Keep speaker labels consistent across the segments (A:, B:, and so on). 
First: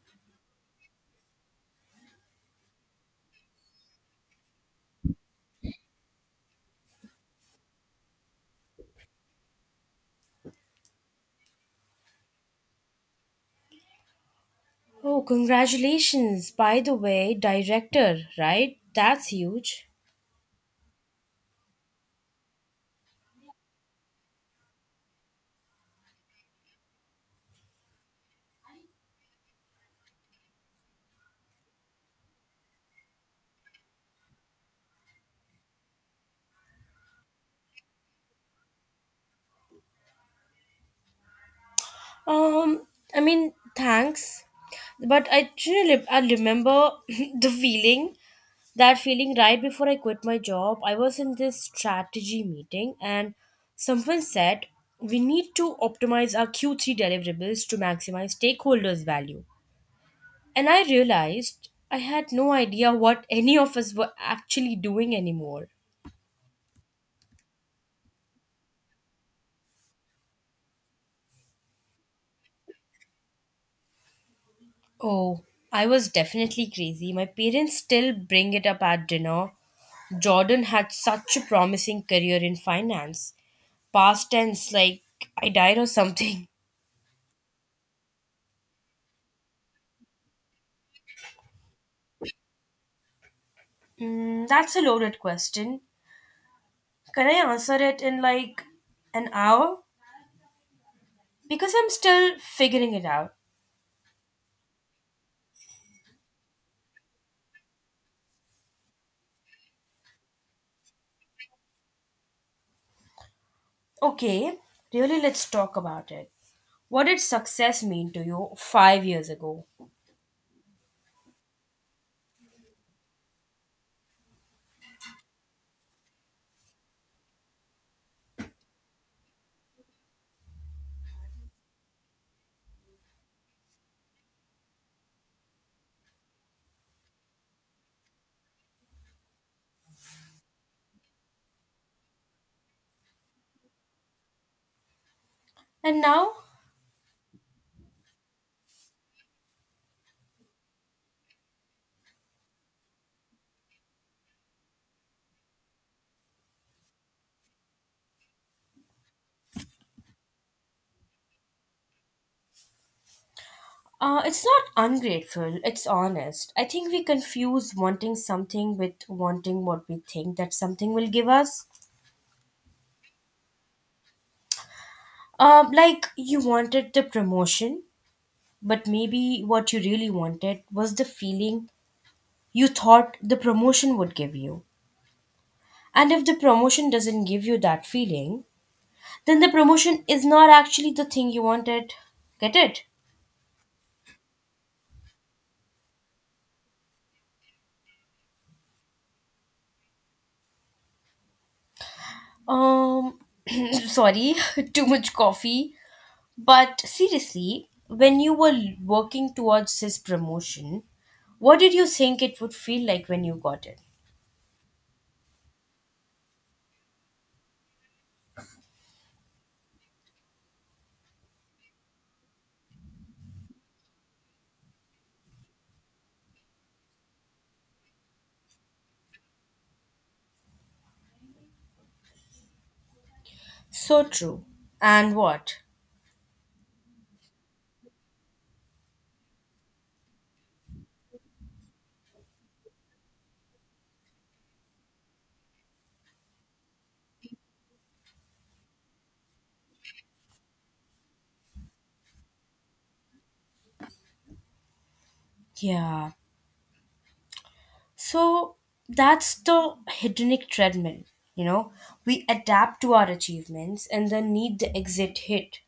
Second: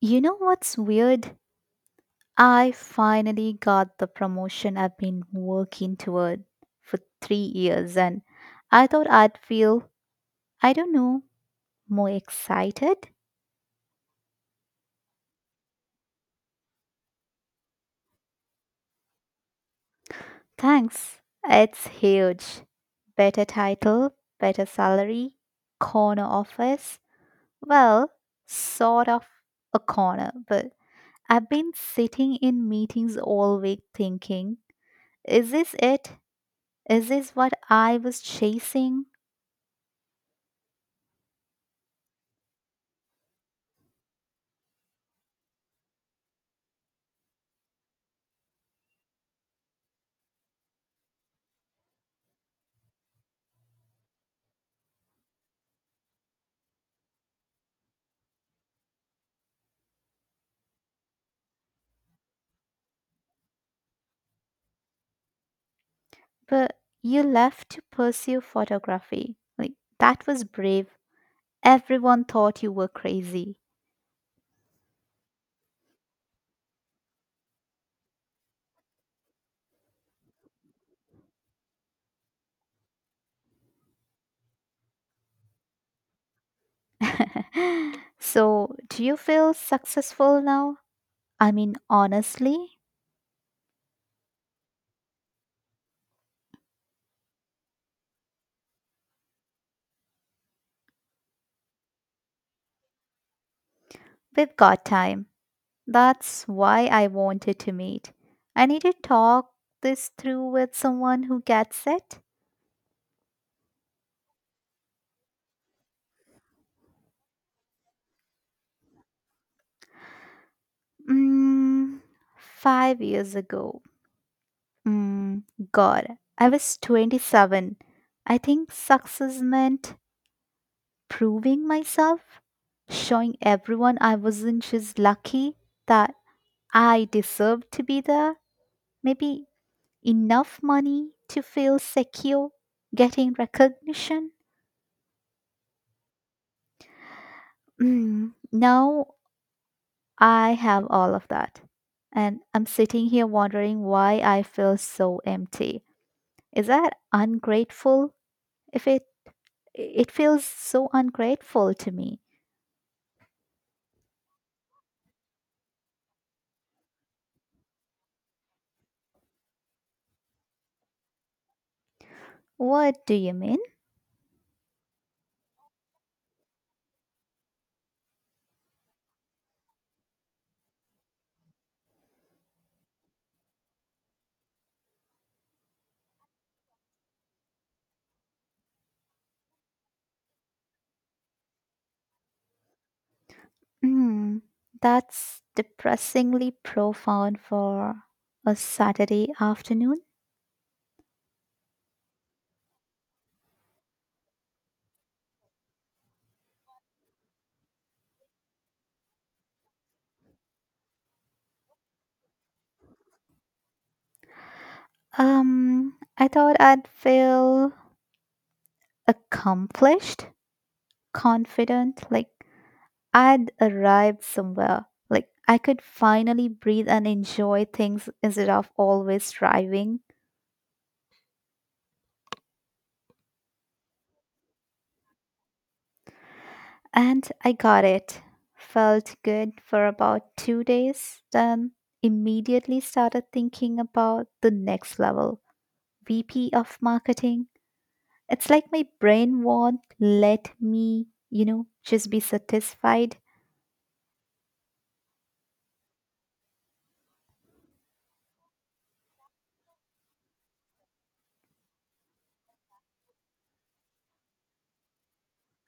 A: You know what's weird? I finally got the promotion I've been working toward for 3 years, and I thought I'd feel, I don't know, more excited.
B: Oh, congratulations, by the way, director, right? That's huge.
A: Thanks. It's huge. Better title, better salary, corner office. Well, sort of a corner, but I've been sitting in meetings all week thinking, is this it? Is this what I was chasing?
B: Um, I mean, thanks. But I remember the feeling, that feeling right before I quit my job. I was in this strategy meeting and someone said, we need to optimize our Q3 deliverables to maximize stakeholders' value. And I realized I had no idea what any of us were actually doing anymore.
A: But you left to pursue photography. Like, that was brave. Everyone thought you were crazy.
B: Oh, I was definitely crazy. My parents still bring it up at dinner. Jordan had such a promising career in finance. Past tense, like I died or something.
A: So, do you feel successful now? I mean, honestly,
B: Mm, that's a loaded question. Can I answer it in like an hour? Because I'm still figuring it out.
A: we've got time. That's why I wanted to meet. I need to talk this through with someone who gets it.
B: Okay, really, let's talk about it. What did success mean to you 5 years ago?
A: Mm, 5 years ago. Mm, God, I was 27. I think success meant proving myself, showing everyone I wasn't just lucky, that I deserved to be there. Maybe enough money to feel secure, getting recognition.
B: And now?
A: Mm, now I have all of that. And I'm sitting here wondering why I feel so empty. Is that ungrateful? If it it feels so ungrateful to me.
B: It's not ungrateful, it's honest. I think we confuse wanting something with wanting what we think that something will give us.
A: What do you mean?
B: Like you wanted the promotion, but maybe what you really wanted was the feeling you thought the promotion would give you. And if the promotion doesn't give you that feeling, then the promotion is not actually the thing you wanted. Get it?
A: Mm, that's depressingly profound for a Saturday afternoon.
B: Um, sorry, too much coffee. But seriously, when you were working towards this promotion, what did you think it would feel like when you got it?
A: I thought I'd feel accomplished, confident, like I'd arrived somewhere. Like I could finally breathe and enjoy things instead of always striving.
B: So true. And what?
A: And I got it. Felt good for about 2 days, then immediately started thinking about the next level, VP of marketing. It's like my brain won't let me, you know, just be satisfied.
B: Yeah. So that's the hedonic treadmill. You know, we adapt to our achievements and then need the exit hit.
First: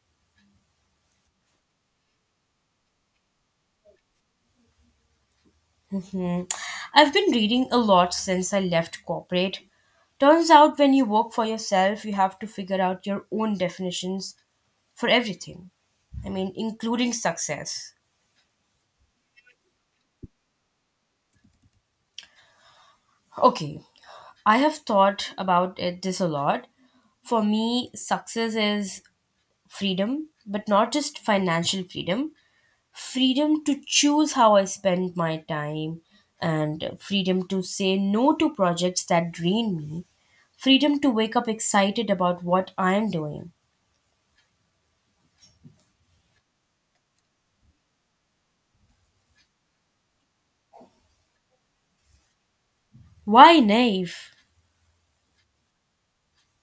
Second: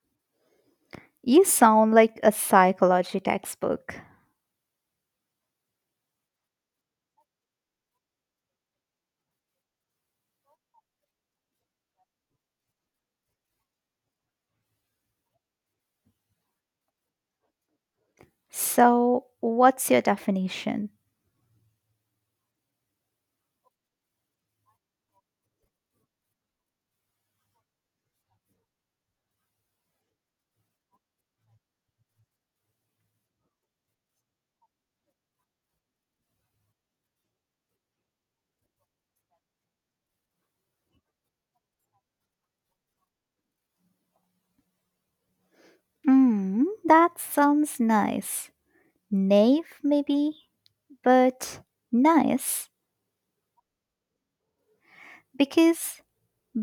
A: You sound like a psychology textbook.
B: Mhm. I've been reading a lot since I left corporate. Turns out when you work for yourself, you have to figure out your own definitions for everything. I mean, including success.
A: So, what's your definition?
B: Okay, I have thought about it this a lot. For me, success is freedom, but not just financial freedom, freedom to choose how I spend my time, and freedom to say no to projects that drain me, freedom to wake up excited about what I am doing.
A: Hmm, that sounds nice. Naive, maybe, but nice
B: Why naive?
A: because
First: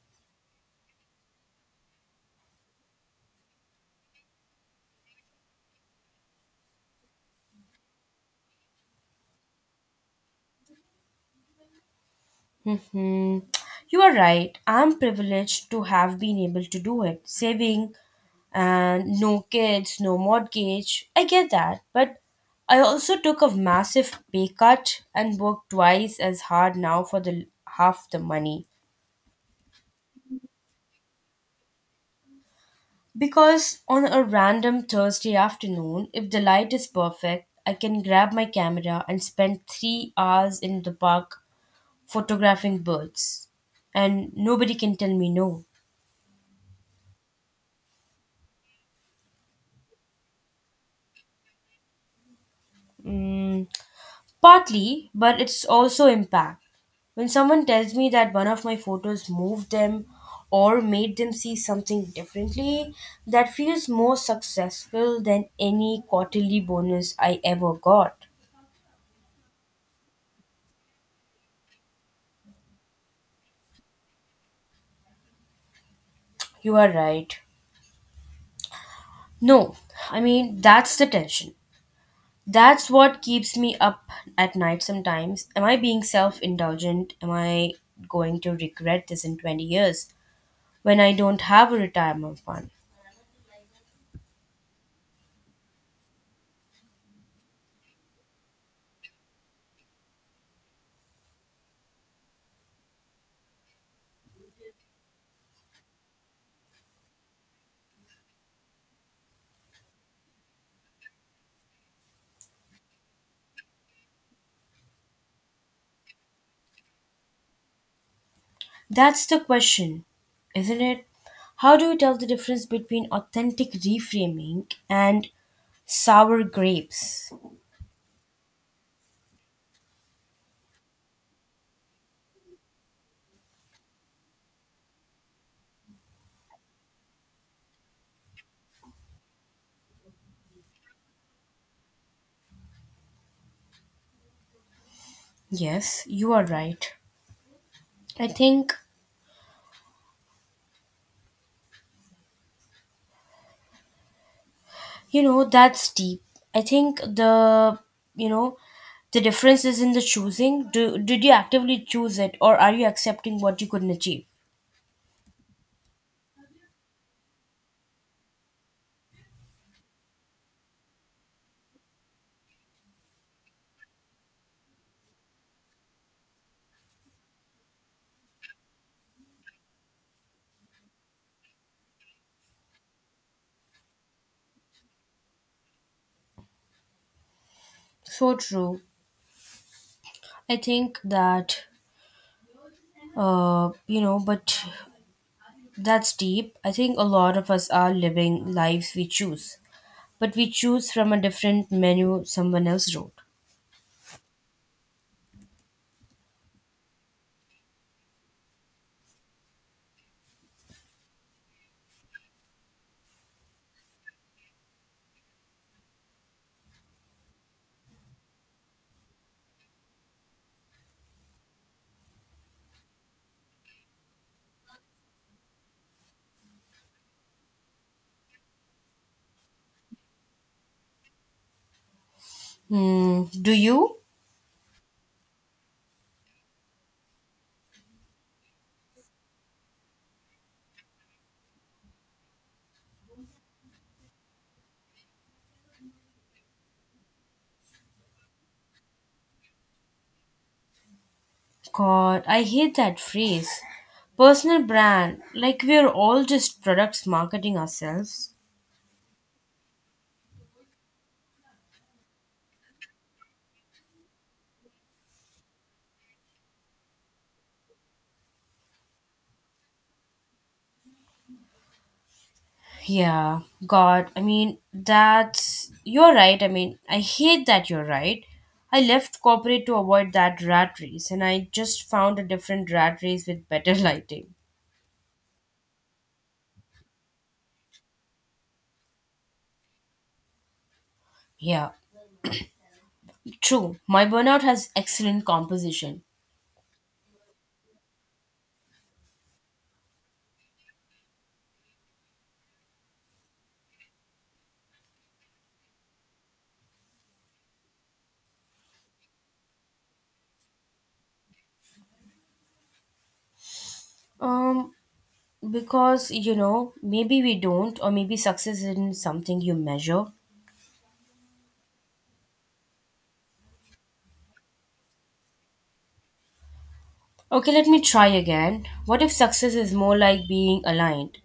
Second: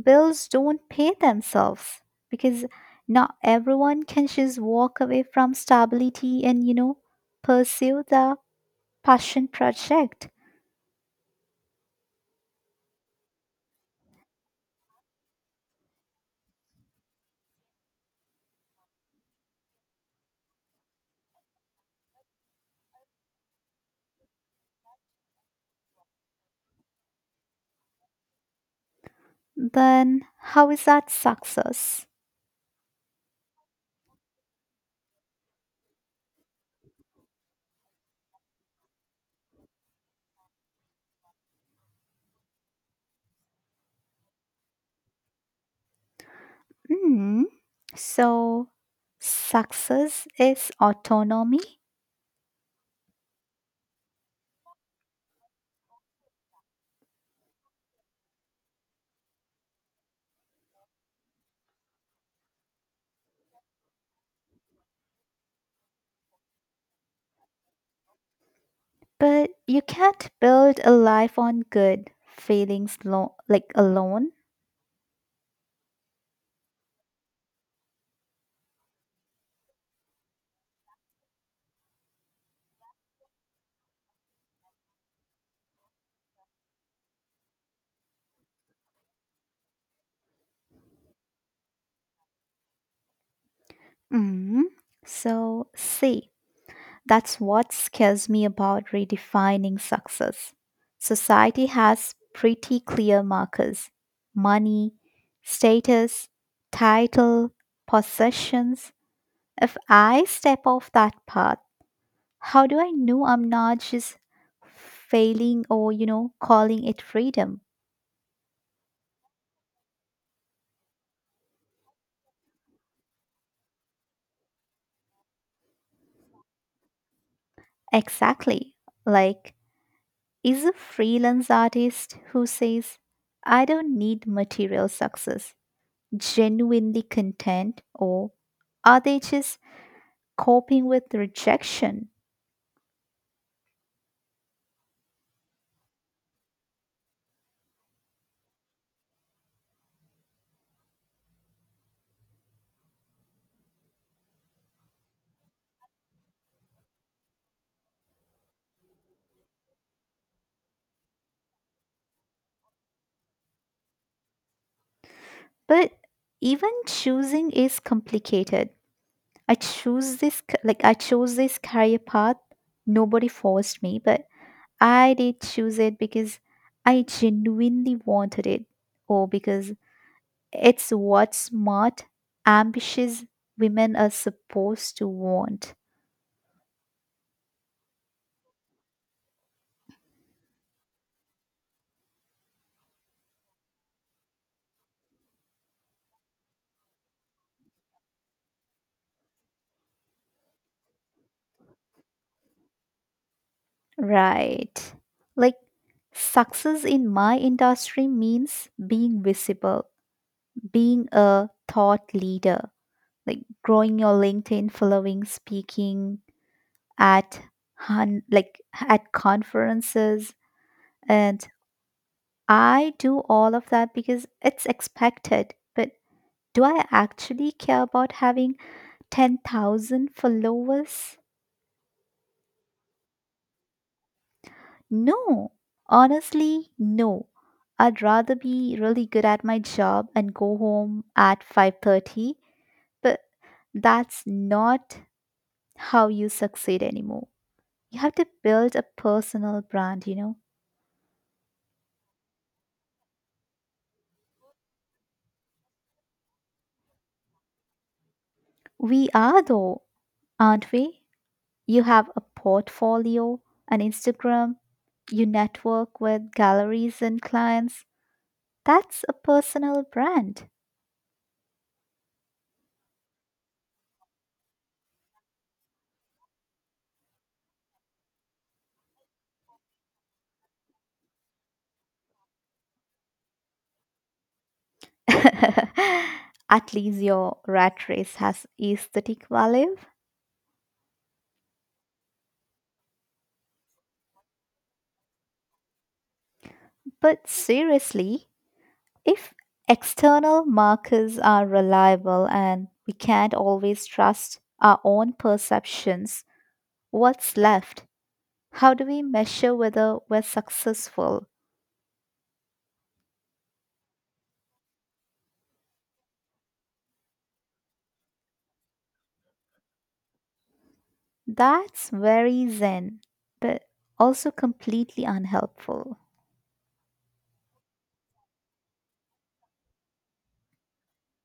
A: bills don't pay themselves. Because not everyone can just walk away from stability and, you know, pursue the passion project.
B: Hmm. You are right. I'm privileged to have been able to do it. Saving and no kids, no mortgage. I get that. But I also took a massive pay cut and worked twice as hard now for the half the money.
A: Then how is that success?
B: Because on a random Thursday afternoon, if the light is perfect, I can grab my camera and spend 3 hours in the park photographing birds. And nobody can tell me no.
A: Mm, so, success is autonomy,
B: Mm. Partly, but it's also impact. When someone tells me that one of my photos moved them or made them see something differently, that feels more successful than any quarterly bonus I ever got.
A: but you can't build a life on good feelings like alone.
B: You are right. No, I mean, that's the tension. That's what keeps me up at night sometimes. Am I being self indulgent? Am I going to regret this in 20 years when I don't have a retirement fund?
A: Mm, so, see, that's what scares me about redefining success. Society has pretty clear markers: money, status, title, possessions. If I step off that path, how do I know I'm not just failing or, you know, calling it freedom?
B: That's the question, isn't it? How do you tell the difference between authentic reframing and sour grapes?
A: Exactly. Like, is a freelance artist who says, I don't need material success, genuinely content, or are they just coping with rejection?
B: Yes, you are right. I think, you know, that's deep. I think you know, the difference is in the choosing. Did you actively choose it or are you accepting what you couldn't achieve?
A: But even choosing is complicated. I choose this, c- Like, I chose this career path. Nobody forced me, but I did choose it because I genuinely wanted it, or because it's what smart, ambitious women are supposed to want.
B: So true. I think that, you know, but that's deep. I think a lot of us are living lives we choose, but we choose from a different menu someone else wrote.
A: Right. Like, success in my industry means being visible, being a thought leader, like growing your LinkedIn following, speaking at like at conferences, and I do all of that because it's expected, but do I actually care about having 10,000 followers?
B: Hmm, do you?
A: No. Honestly, no. I'd rather be really good at my job and go home at 5:30, but that's not how you succeed anymore. You have to build a personal brand, you know.
B: God, I hate that phrase. Personal brand, like we're all just products marketing ourselves.
A: We are though, aren't we? You have a portfolio, an Instagram, you network with galleries and clients. That's a personal brand.
B: Yeah, God, I mean, that's. You're right. I mean, I hate that you're right. I left corporate to avoid that rat race, and I just found a different rat race with better lighting.
A: At least your rat race has aesthetic value.
B: Yeah, true. My burnout has excellent composition.
A: But seriously, if external markers are reliable and we can't always trust our own perceptions, what's left? How do we measure whether we're successful?
B: Um, because you know maybe we don't, or maybe success isn't something you measure.
A: That's very zen, but also completely unhelpful.
B: Okay, let me try again. What if success is more like being aligned,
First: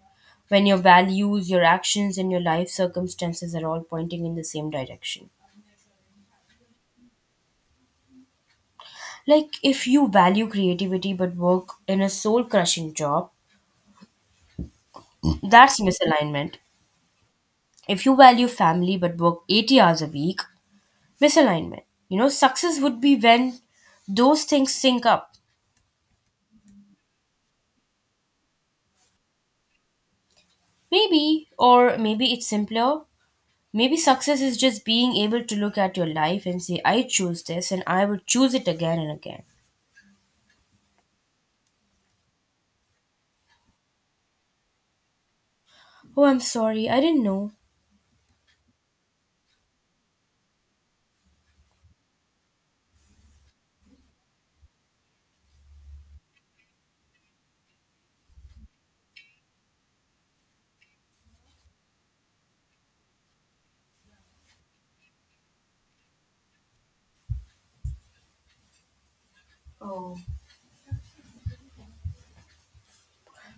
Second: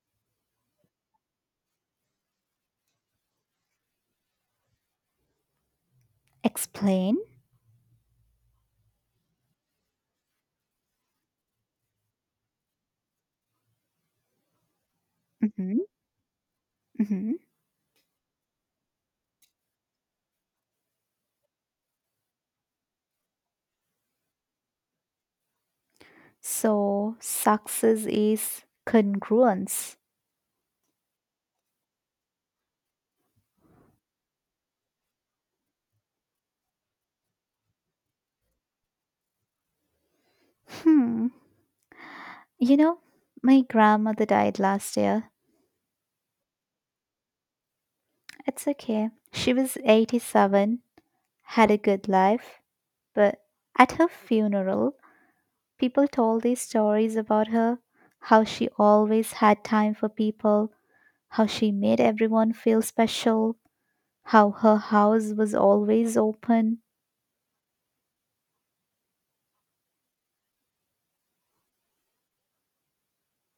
B: when your values, your actions and your life circumstances are all pointing in the same direction?
A: Explain.
B: Like if you value creativity but work in a soul crushing job,
A: Hmm.
B: that's misalignment.
A: Hmm.
B: If you value family but work 80 hours a week, misalignment. You know success would be when those things sync up.
A: So, success is congruence.
B: Maybe, or maybe it's simpler. Maybe success is just being able to look at your life and say, I choose this and I would choose it again and again.
A: Hmm. You know, my grandmother died last year.
B: Oh, I'm sorry, I didn't know.
A: It's okay. She was 87, had a good life, but at her funeral, people told these stories about her, how she always had time for people, how she made everyone feel special, how her house was always open.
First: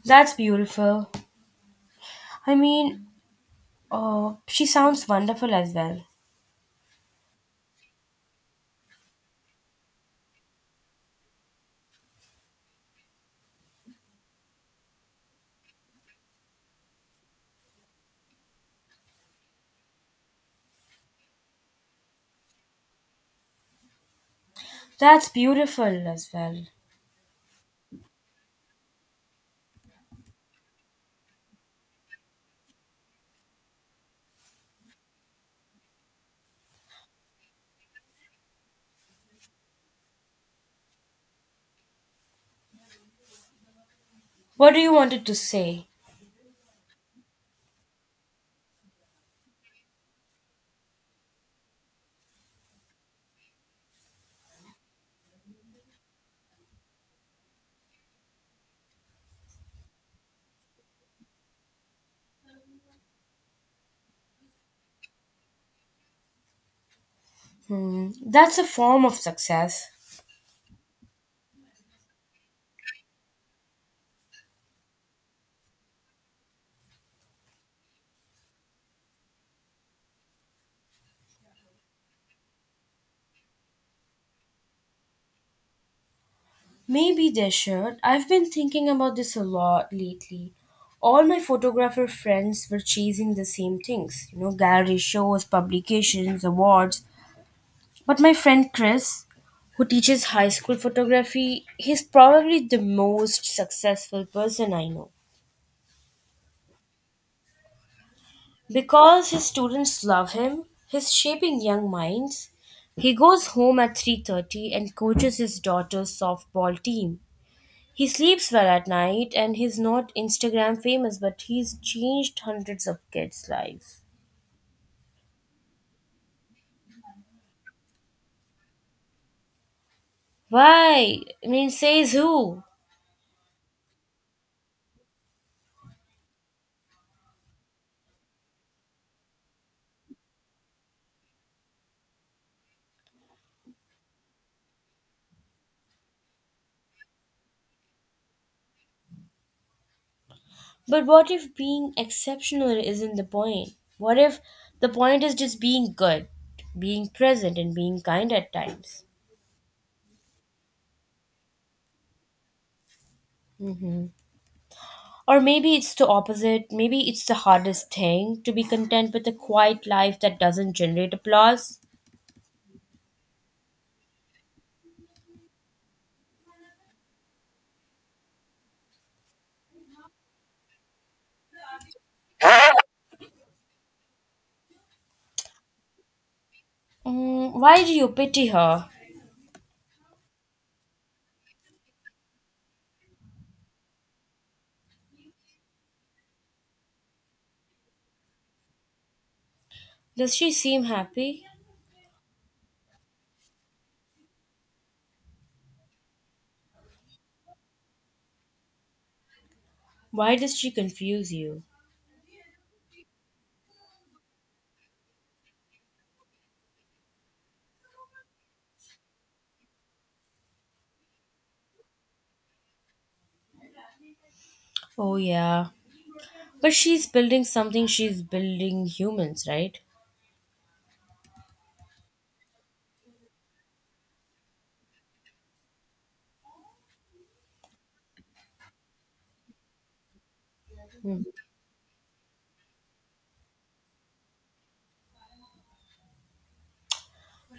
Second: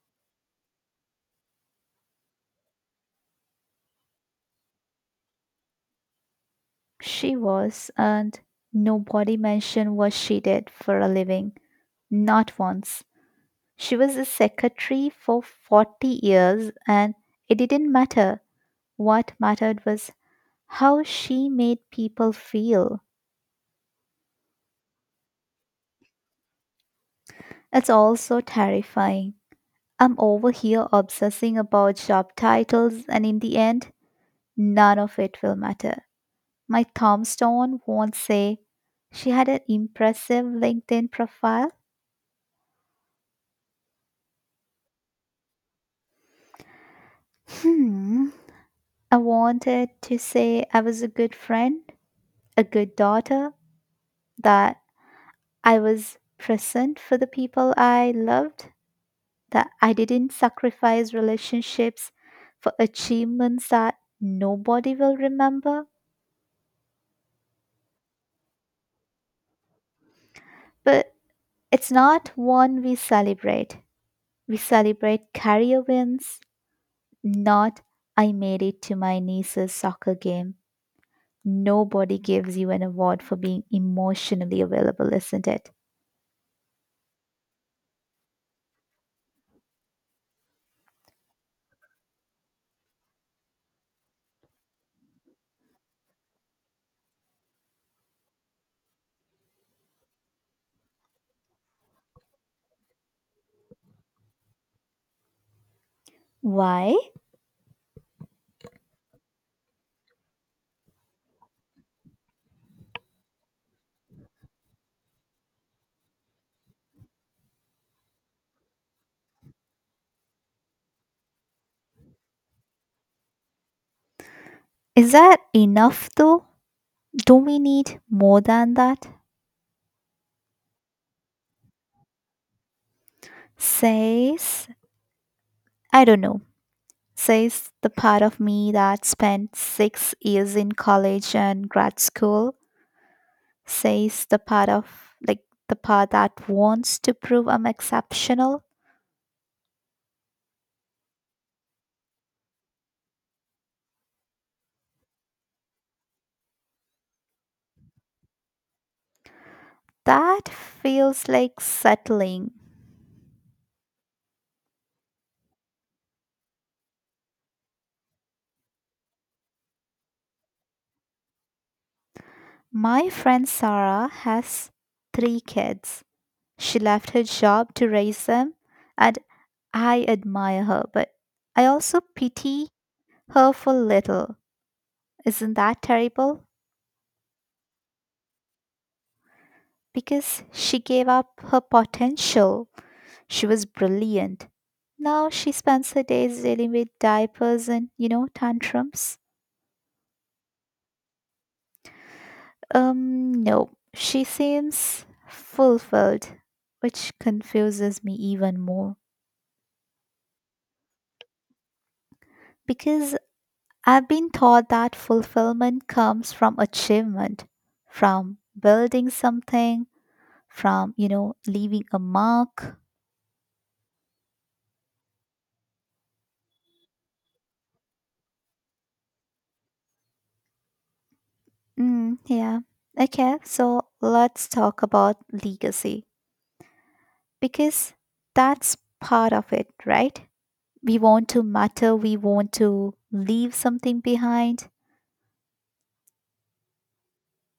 B: That's beautiful. I mean, oh, she sounds wonderful as well.
A: She was, and nobody mentioned what she did for a living. Not once. She was a secretary for 40 years, and it didn't matter. What mattered was how she made people feel.
B: That's beautiful as well.
A: It's all so terrifying. I'm over here obsessing about job titles, and in the end, none of it will matter. My tombstone won't say, she had an impressive LinkedIn profile.
B: What do you wanted to say?
A: Hmm. I wanted to say I was a good friend, a good daughter, that I was present for the people I loved, that I didn't sacrifice relationships for achievements that nobody will remember.
B: Hmm, that's a form of success.
A: But it's not one we celebrate. We celebrate career wins, not I made it to my niece's soccer game. Nobody gives you an award for being emotionally available, isn't it?
B: Maybe they should. I've been thinking about this a lot lately. All my photographer friends were chasing the same things, you know, gallery shows, publications, awards. But my friend Chris, who teaches high school photography, he's probably the most successful person I know.
A: Why?
B: Because his students love him, he's shaping young minds. He goes home at 3:30 and coaches his daughter's softball team. He sleeps well at night and he's not Instagram famous, but he's changed hundreds of kids' lives.
A: Is that enough though? Don't we need more than that?
B: Why? I mean, says who?
A: Says, I don't know, says the part of me that spent 6 years in college and grad school, says the part of, like, the part that wants to prove I'm exceptional.
B: But what if being exceptional isn't the point? What if the point is just being good, being present, and being kind at times?
A: That feels like settling.
B: Hmm. Or maybe it's the opposite. Maybe it's the hardest thing to be content with a quiet life that doesn't generate applause.
A: My friend Sarah has three kids. She left her job to raise them, and I admire her, but I also pity her for little. Isn't that terrible?
B: Mm, why do you pity her?
A: Because she gave up her potential. She was brilliant. Now she spends her days dealing with diapers and, you know, tantrums.
B: Does she seem happy?
A: No, she seems fulfilled, which confuses me even more
B: Why does she confuse you?
A: because I've been taught that fulfillment comes from achievement, from building something, from, you know, leaving a mark.
B: Oh, yeah. But she's building something, she's building humans, right?
A: Mm, yeah. Okay, so let's talk about legacy because that's part of it, right? We want to matter, we want to leave something behind.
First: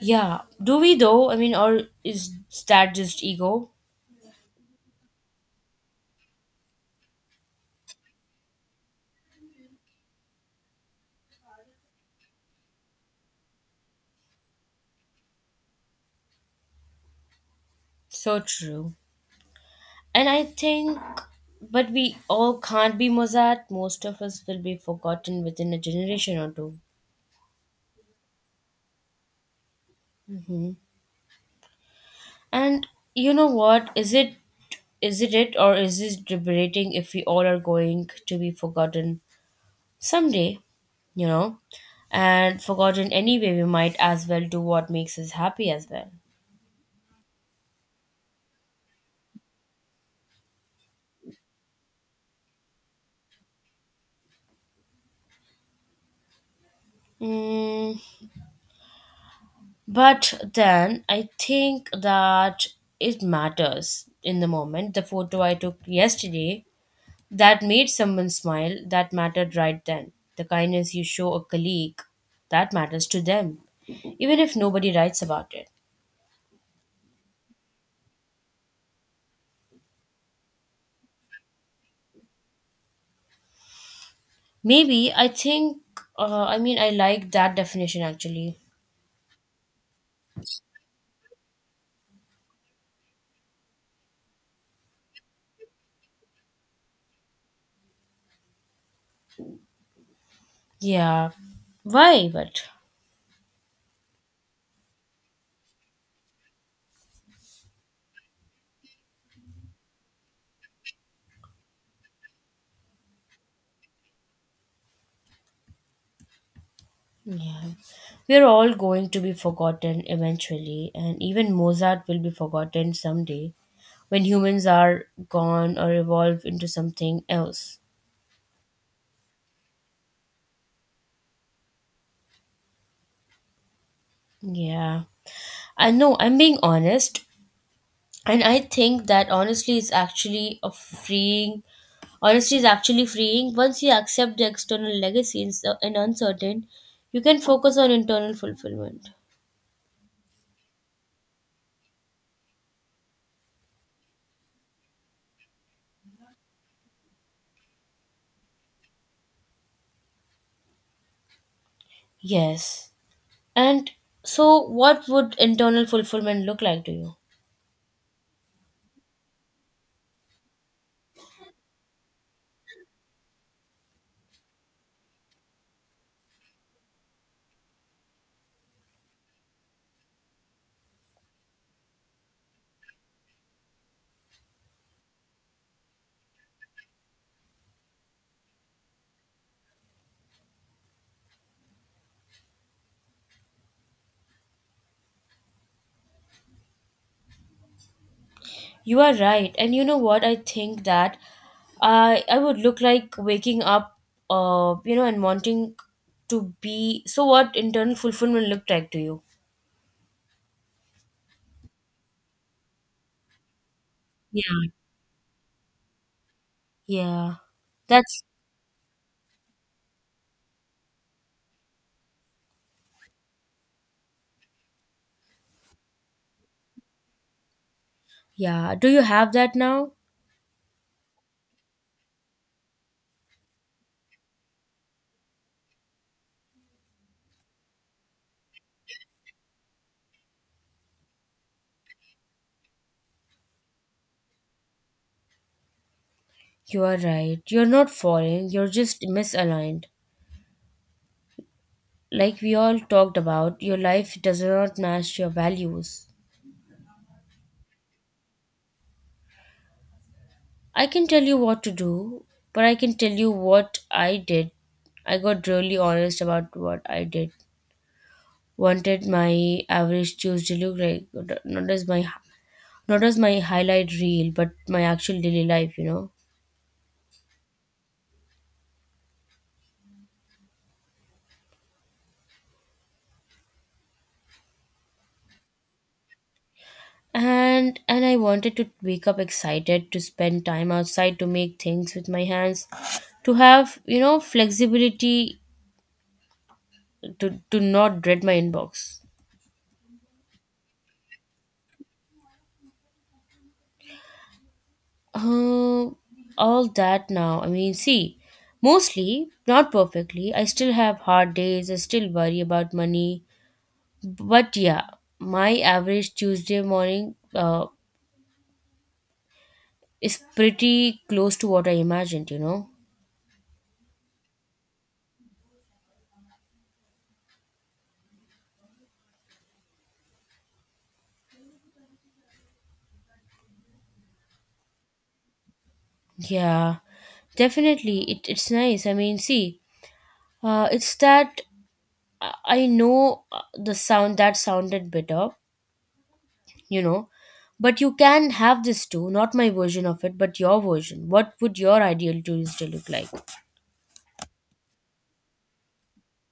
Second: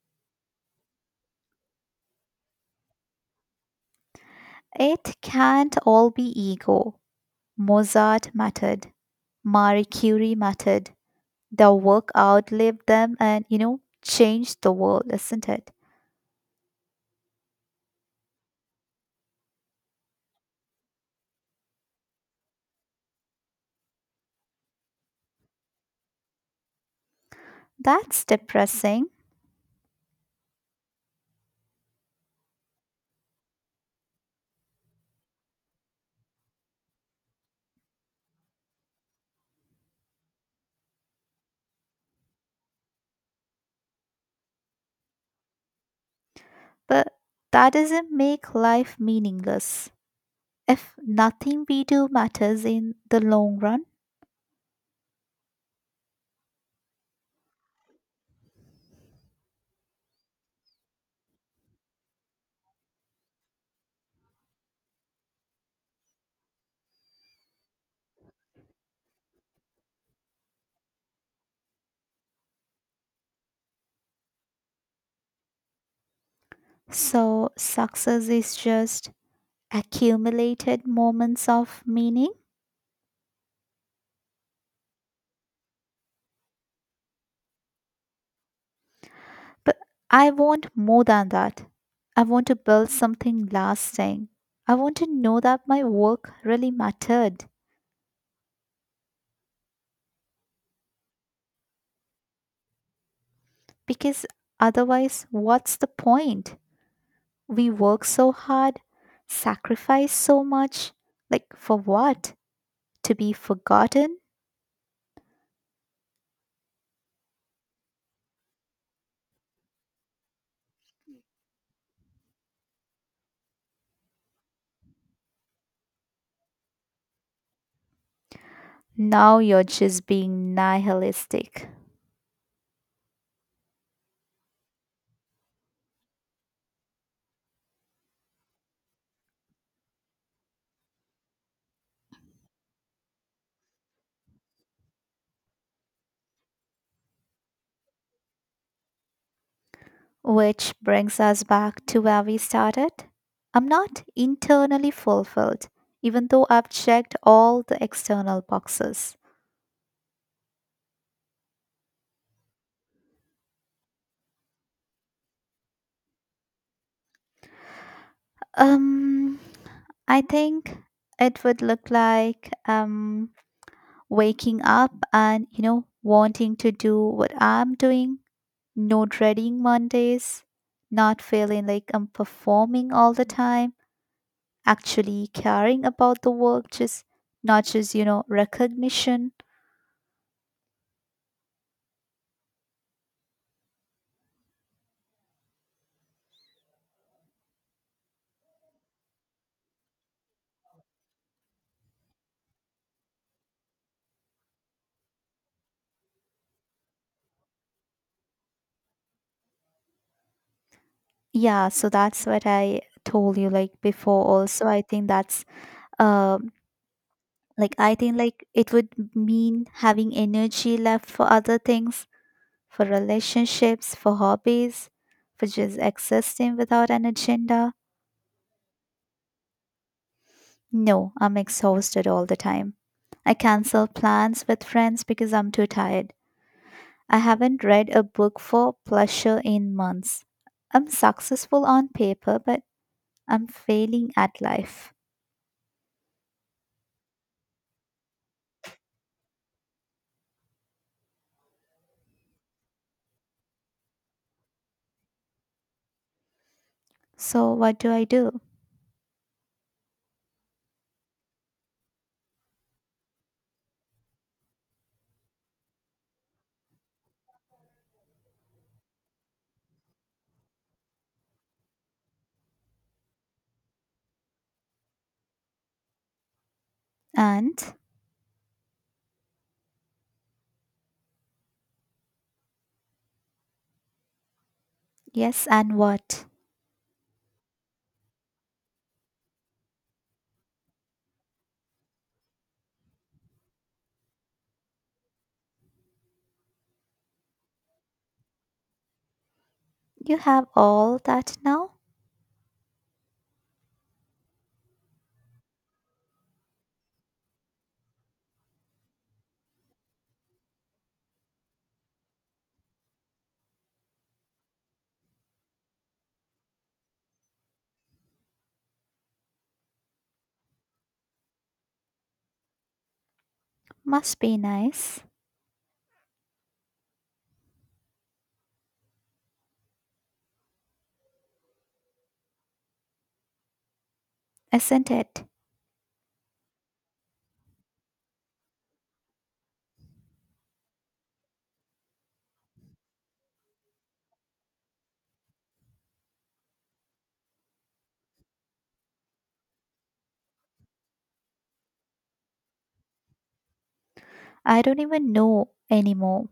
B: Yeah. Do we though? I mean, or is that just ego?
A: It can't all be ego. Mozart mattered, Marie Curie mattered, their work outlived them and, you know, changed the world, isn't it?
B: So true. And I think, but we all can't be Mozart. Most of us will be forgotten within a generation or two.
A: That's depressing,
B: Mm-hmm. And you know what? Is it or is this liberating if we all are going to be forgotten someday? You know, and forgotten anyway, we might as well do what makes us happy as well.
A: but that doesn't make life meaningless. If nothing we do matters in the long run,
B: Mm, but then I think that it matters in the moment. The photo I took yesterday that made someone smile that mattered right then. The kindness you show a colleague, that matters to them, even if nobody writes about it.
A: so success is just accumulated moments of meaning.
B: Maybe I think, I mean, I like that definition actually.
A: But I want more than that. I want to build something lasting. I want to know that my work really mattered
B: Yeah, why? But
A: because otherwise, what's the point? We work so hard, sacrifice so much. Like, for what? To be forgotten?
B: yeah, we're all going to be forgotten eventually, and even Mozart will be forgotten someday when humans are gone or evolve into something else.
A: Now you're just being nihilistic.
B: Yeah. I know I'm being honest, and I think that honestly is actually a freeing honestly is actually freeing once you accept the external legacy and uncertain, you can focus on internal fulfillment.
A: Which brings us back to where we started. I'm not internally fulfilled, even though I've checked all the external boxes.
B: Yes, and so what would internal fulfillment look like to you?
A: Um, I think it would look like waking up and you know wanting to do what I'm doing. No dreading Mondays, not feeling like I'm performing all the time, actually caring about the work, just not just recognition.
B: You are right, and you know what, I think that I would look like waking up, you know, and wanting to be. So what internal fulfillment looked like to you?
A: Yeah, so that's what I told you like before also.
B: Yeah,
A: I think that's um
B: yeah,
A: like I think
B: that's.
A: like it would mean having energy left for other things, for relationships, for hobbies, for just existing without an agenda.
B: Yeah, do you have that now?
A: No, I'm exhausted all the time. I cancel plans with friends because I'm too tired. I haven't read a book for pleasure in months. I'm successful on paper, but I'm failing at life.
B: You are right. You're not falling, you're just misaligned. Like we all talked about, your life does not match your values.
A: So, what do I do?
B: I can tell you what to do, but I can tell you what I did. I got really honest about what I did. Wanted my average Tuesday look like, not as my not as my highlight reel, but my actual daily life, you know.
A: And, yes, and what?
B: And I wanted to wake up excited, to spend time outside, to make things with my hands, to have you know flexibility, to not dread my inbox.
A: You have all that now?
B: uh, all that now, I mean see, mostly not perfectly. I still have hard days, I still worry about money, but yeah, my average Tuesday morning is pretty close to what I imagined, you know.
A: Must be nice, isn't it?
B: Yeah, definitely it's nice. I mean see, it's that I know the sound that sounded better, you know, but you can have this too, not my version of it, but your version. What would your ideal Tuesday look like?
A: I don't even know anymore.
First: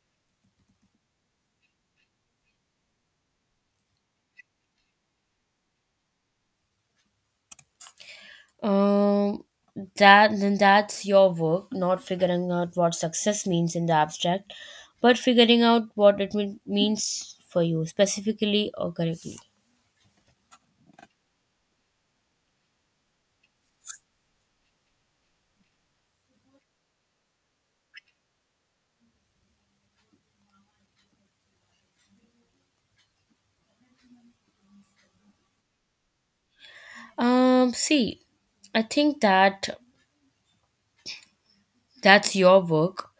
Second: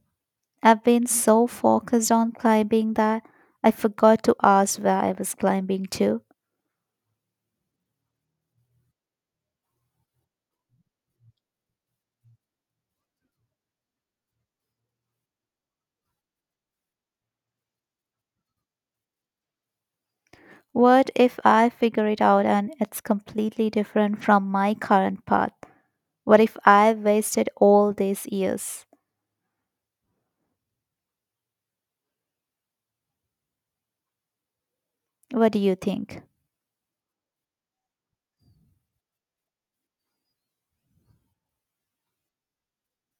A: I've been so focused on climbing that I forgot to ask where I was climbing to.
B: Um, that then that's your work, not figuring out what success means in the abstract, but figuring out what means for you specifically or correctly.
A: What if I figure it out and it's completely different from my current path? What if I wasted all these years? What do you think?
B: See, I think that that's your work,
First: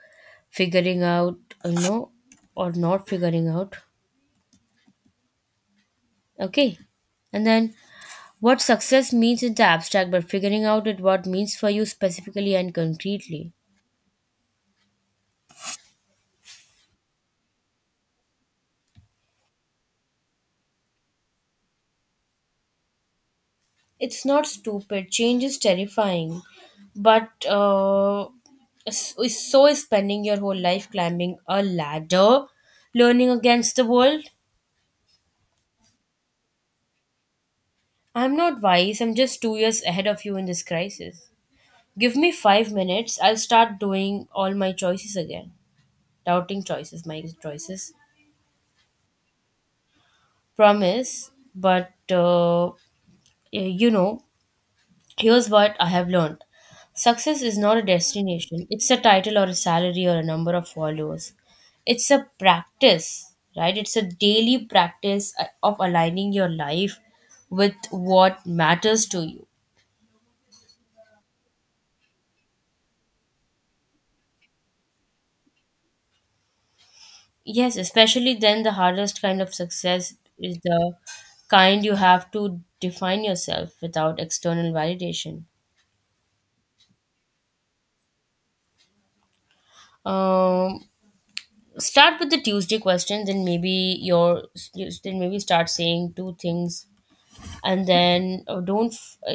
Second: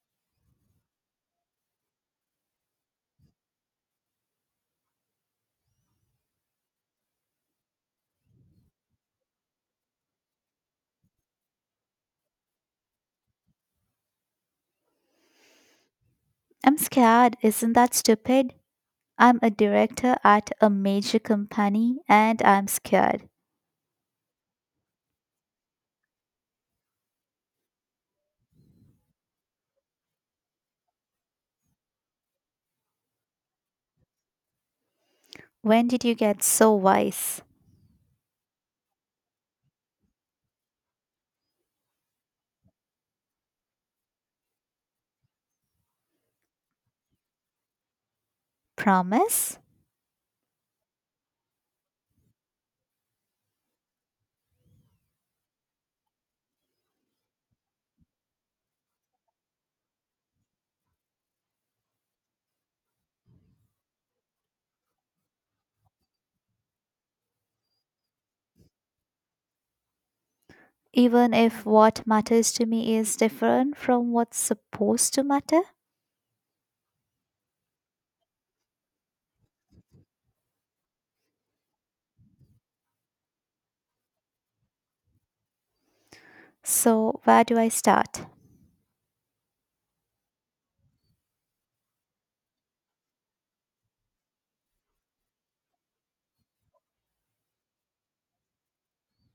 B: figuring out, you know, or not figuring out. Okay. And then what success means in the abstract, but figuring out it what means for you specifically and concretely.
A: I'm scared. Isn't that stupid? I'm a director at a major company and I'm scared.
B: It's not stupid. Change is terrifying. But s- so is spending your whole life climbing a ladder, learning against the world.
A: When did you get so wise?
B: I'm not wise, I'm just 2 years ahead of you in this crisis. Give me 5 minutes, I'll start doing all my choices again. Doubting choices, my choices.
A: Promise?
B: Promise. But you know, here's what I have learned: success is not a destination, it's a title or a salary or a number of followers. It's a practice, right? It's a daily practice of aligning your life with what matters to you.
A: Even if what matters to me is different from what's supposed to matter?
B: Yes, especially then, the hardest kind of success is the kind you have to define yourself without external validation.
A: So, where do I start?
B: Um, Start with the Tuesday question, then maybe start saying two things, and then don't f-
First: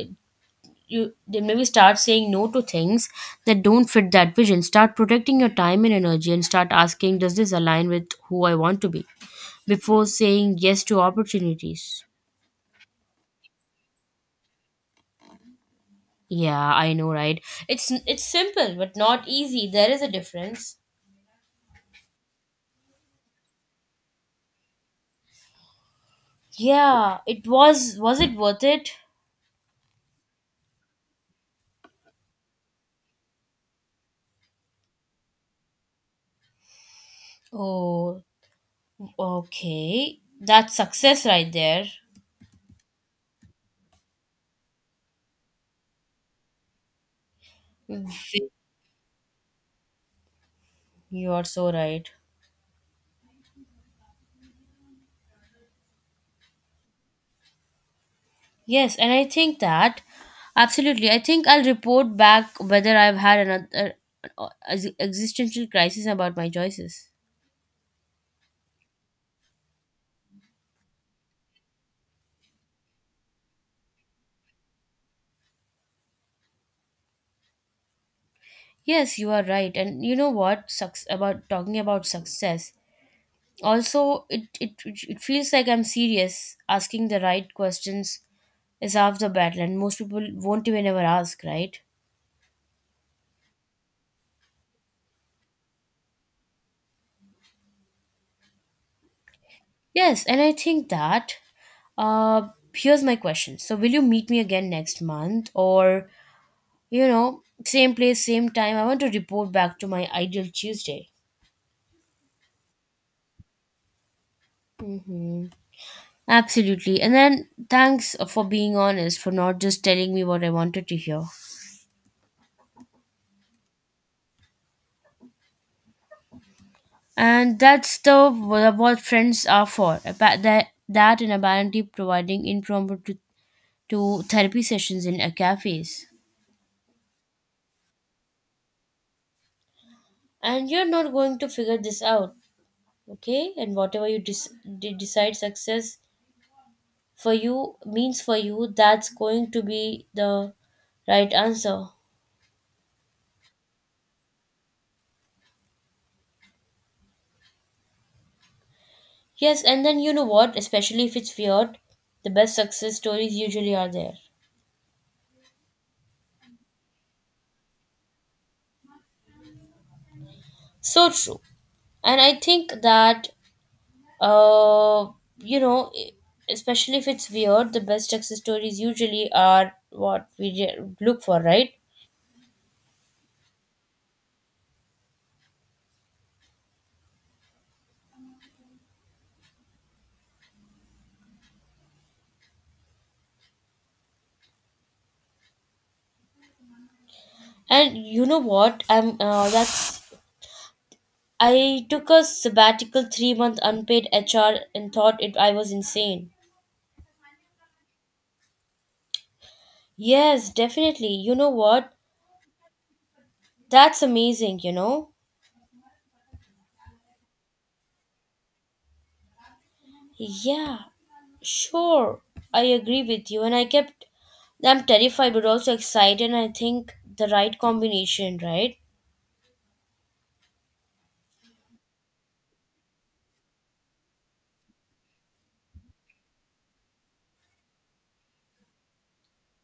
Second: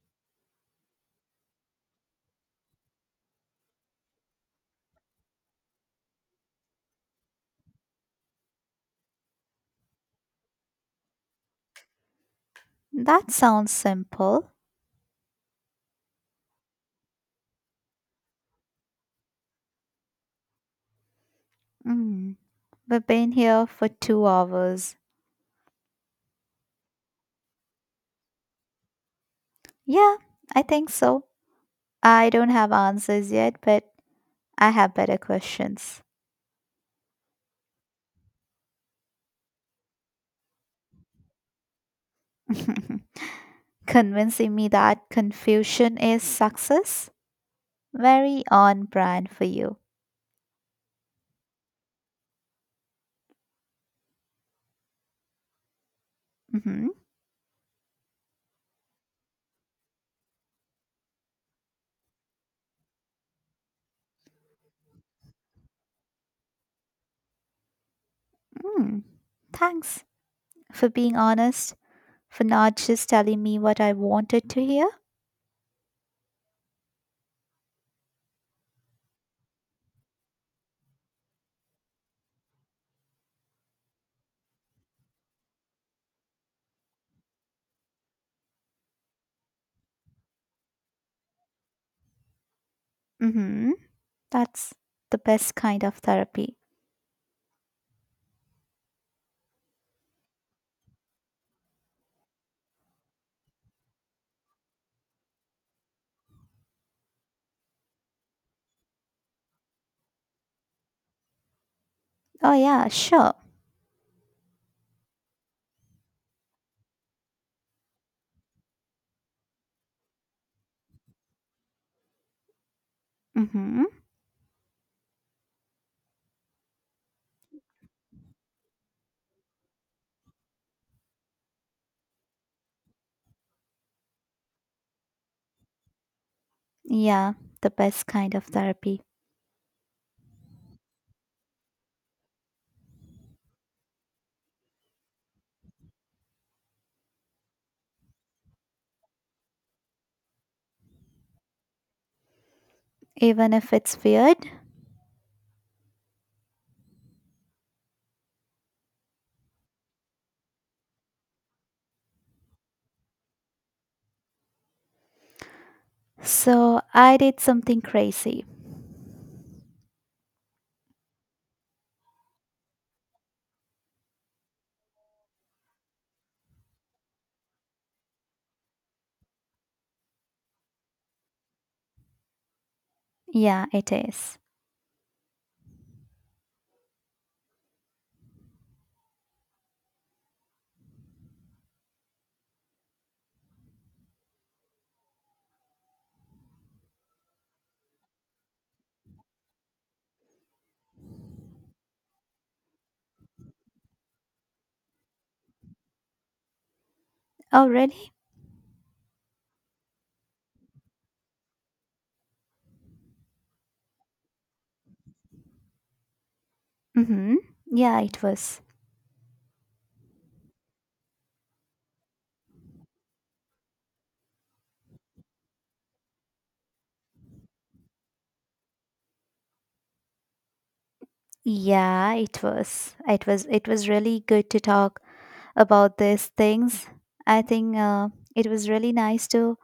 B: you then maybe start saying no to things that don't fit that vision. Start protecting your time and energy, and start asking, does this align with who I want to be? Before saying yes to opportunities.
A: That sounds simple.
B: Yeah, I know, right? It's simple, but not easy. There is a difference.
A: Mm. We've been here for 2 hours.
B: Yeah, it was it worth it?
A: Yeah, I think so. I don't have answers yet, but I have better questions.
B: Oh, okay, that's success right there.
A: Convincing me that confusion is success? Very
B: Mhm.
A: on brand for you.
B: You are so right.
A: Hmm.
B: Yes, and I think that absolutely. I think I'll report back whether I've had another existential crisis about my choices.
A: Mm. Thanks for being honest, for not just telling me what I wanted to hear.
B: Yes, you are right. And you know what? Suc About talking about success. Also, it feels like I'm serious. Asking the right questions is half the battle, and most people won't even ever ask, right?
A: Hmm. That's the best kind of therapy.
B: Yes, and I think that here's my question. So, will you meet me again next month, or you know, same place, same time? I want to report back to my ideal Tuesday.
A: Oh, yeah, sure.
B: Hmm. Absolutely, and then thanks for being honest, for not just telling me what I wanted to hear.
A: Mm-hmm.
B: And that's the what friends are for. About that and apparently providing impromptu to therapy sessions in a cafes.
A: Yeah, the best kind of therapy.
B: And you're not going to figure this out. Okay, and whatever you decide success for you means for you, that's going to be the right answer.
A: Even if it's weird.
B: Yes, and then you know what, especially if it's weird, the best success stories usually are there.
A: So, I did something crazy.
B: So true, and I think that uh you know e- especially if it's weird, the best success stories usually are what look for, right?
A: Yeah, it is.
B: And you know what, I took a sabbatical, 3 month unpaid HR, and thought it I was insane.
A: Oh, really?
B: Yes, definitely. You know what? That's amazing, you know?
A: Mm-hmm. Yeah, it was.
B: Yeah, sure. I agree with you. And I'm terrified but also excited and I think the right combination, right?
A: Yeah, it was. It was. It was really good to talk about these things. I think it was really nice to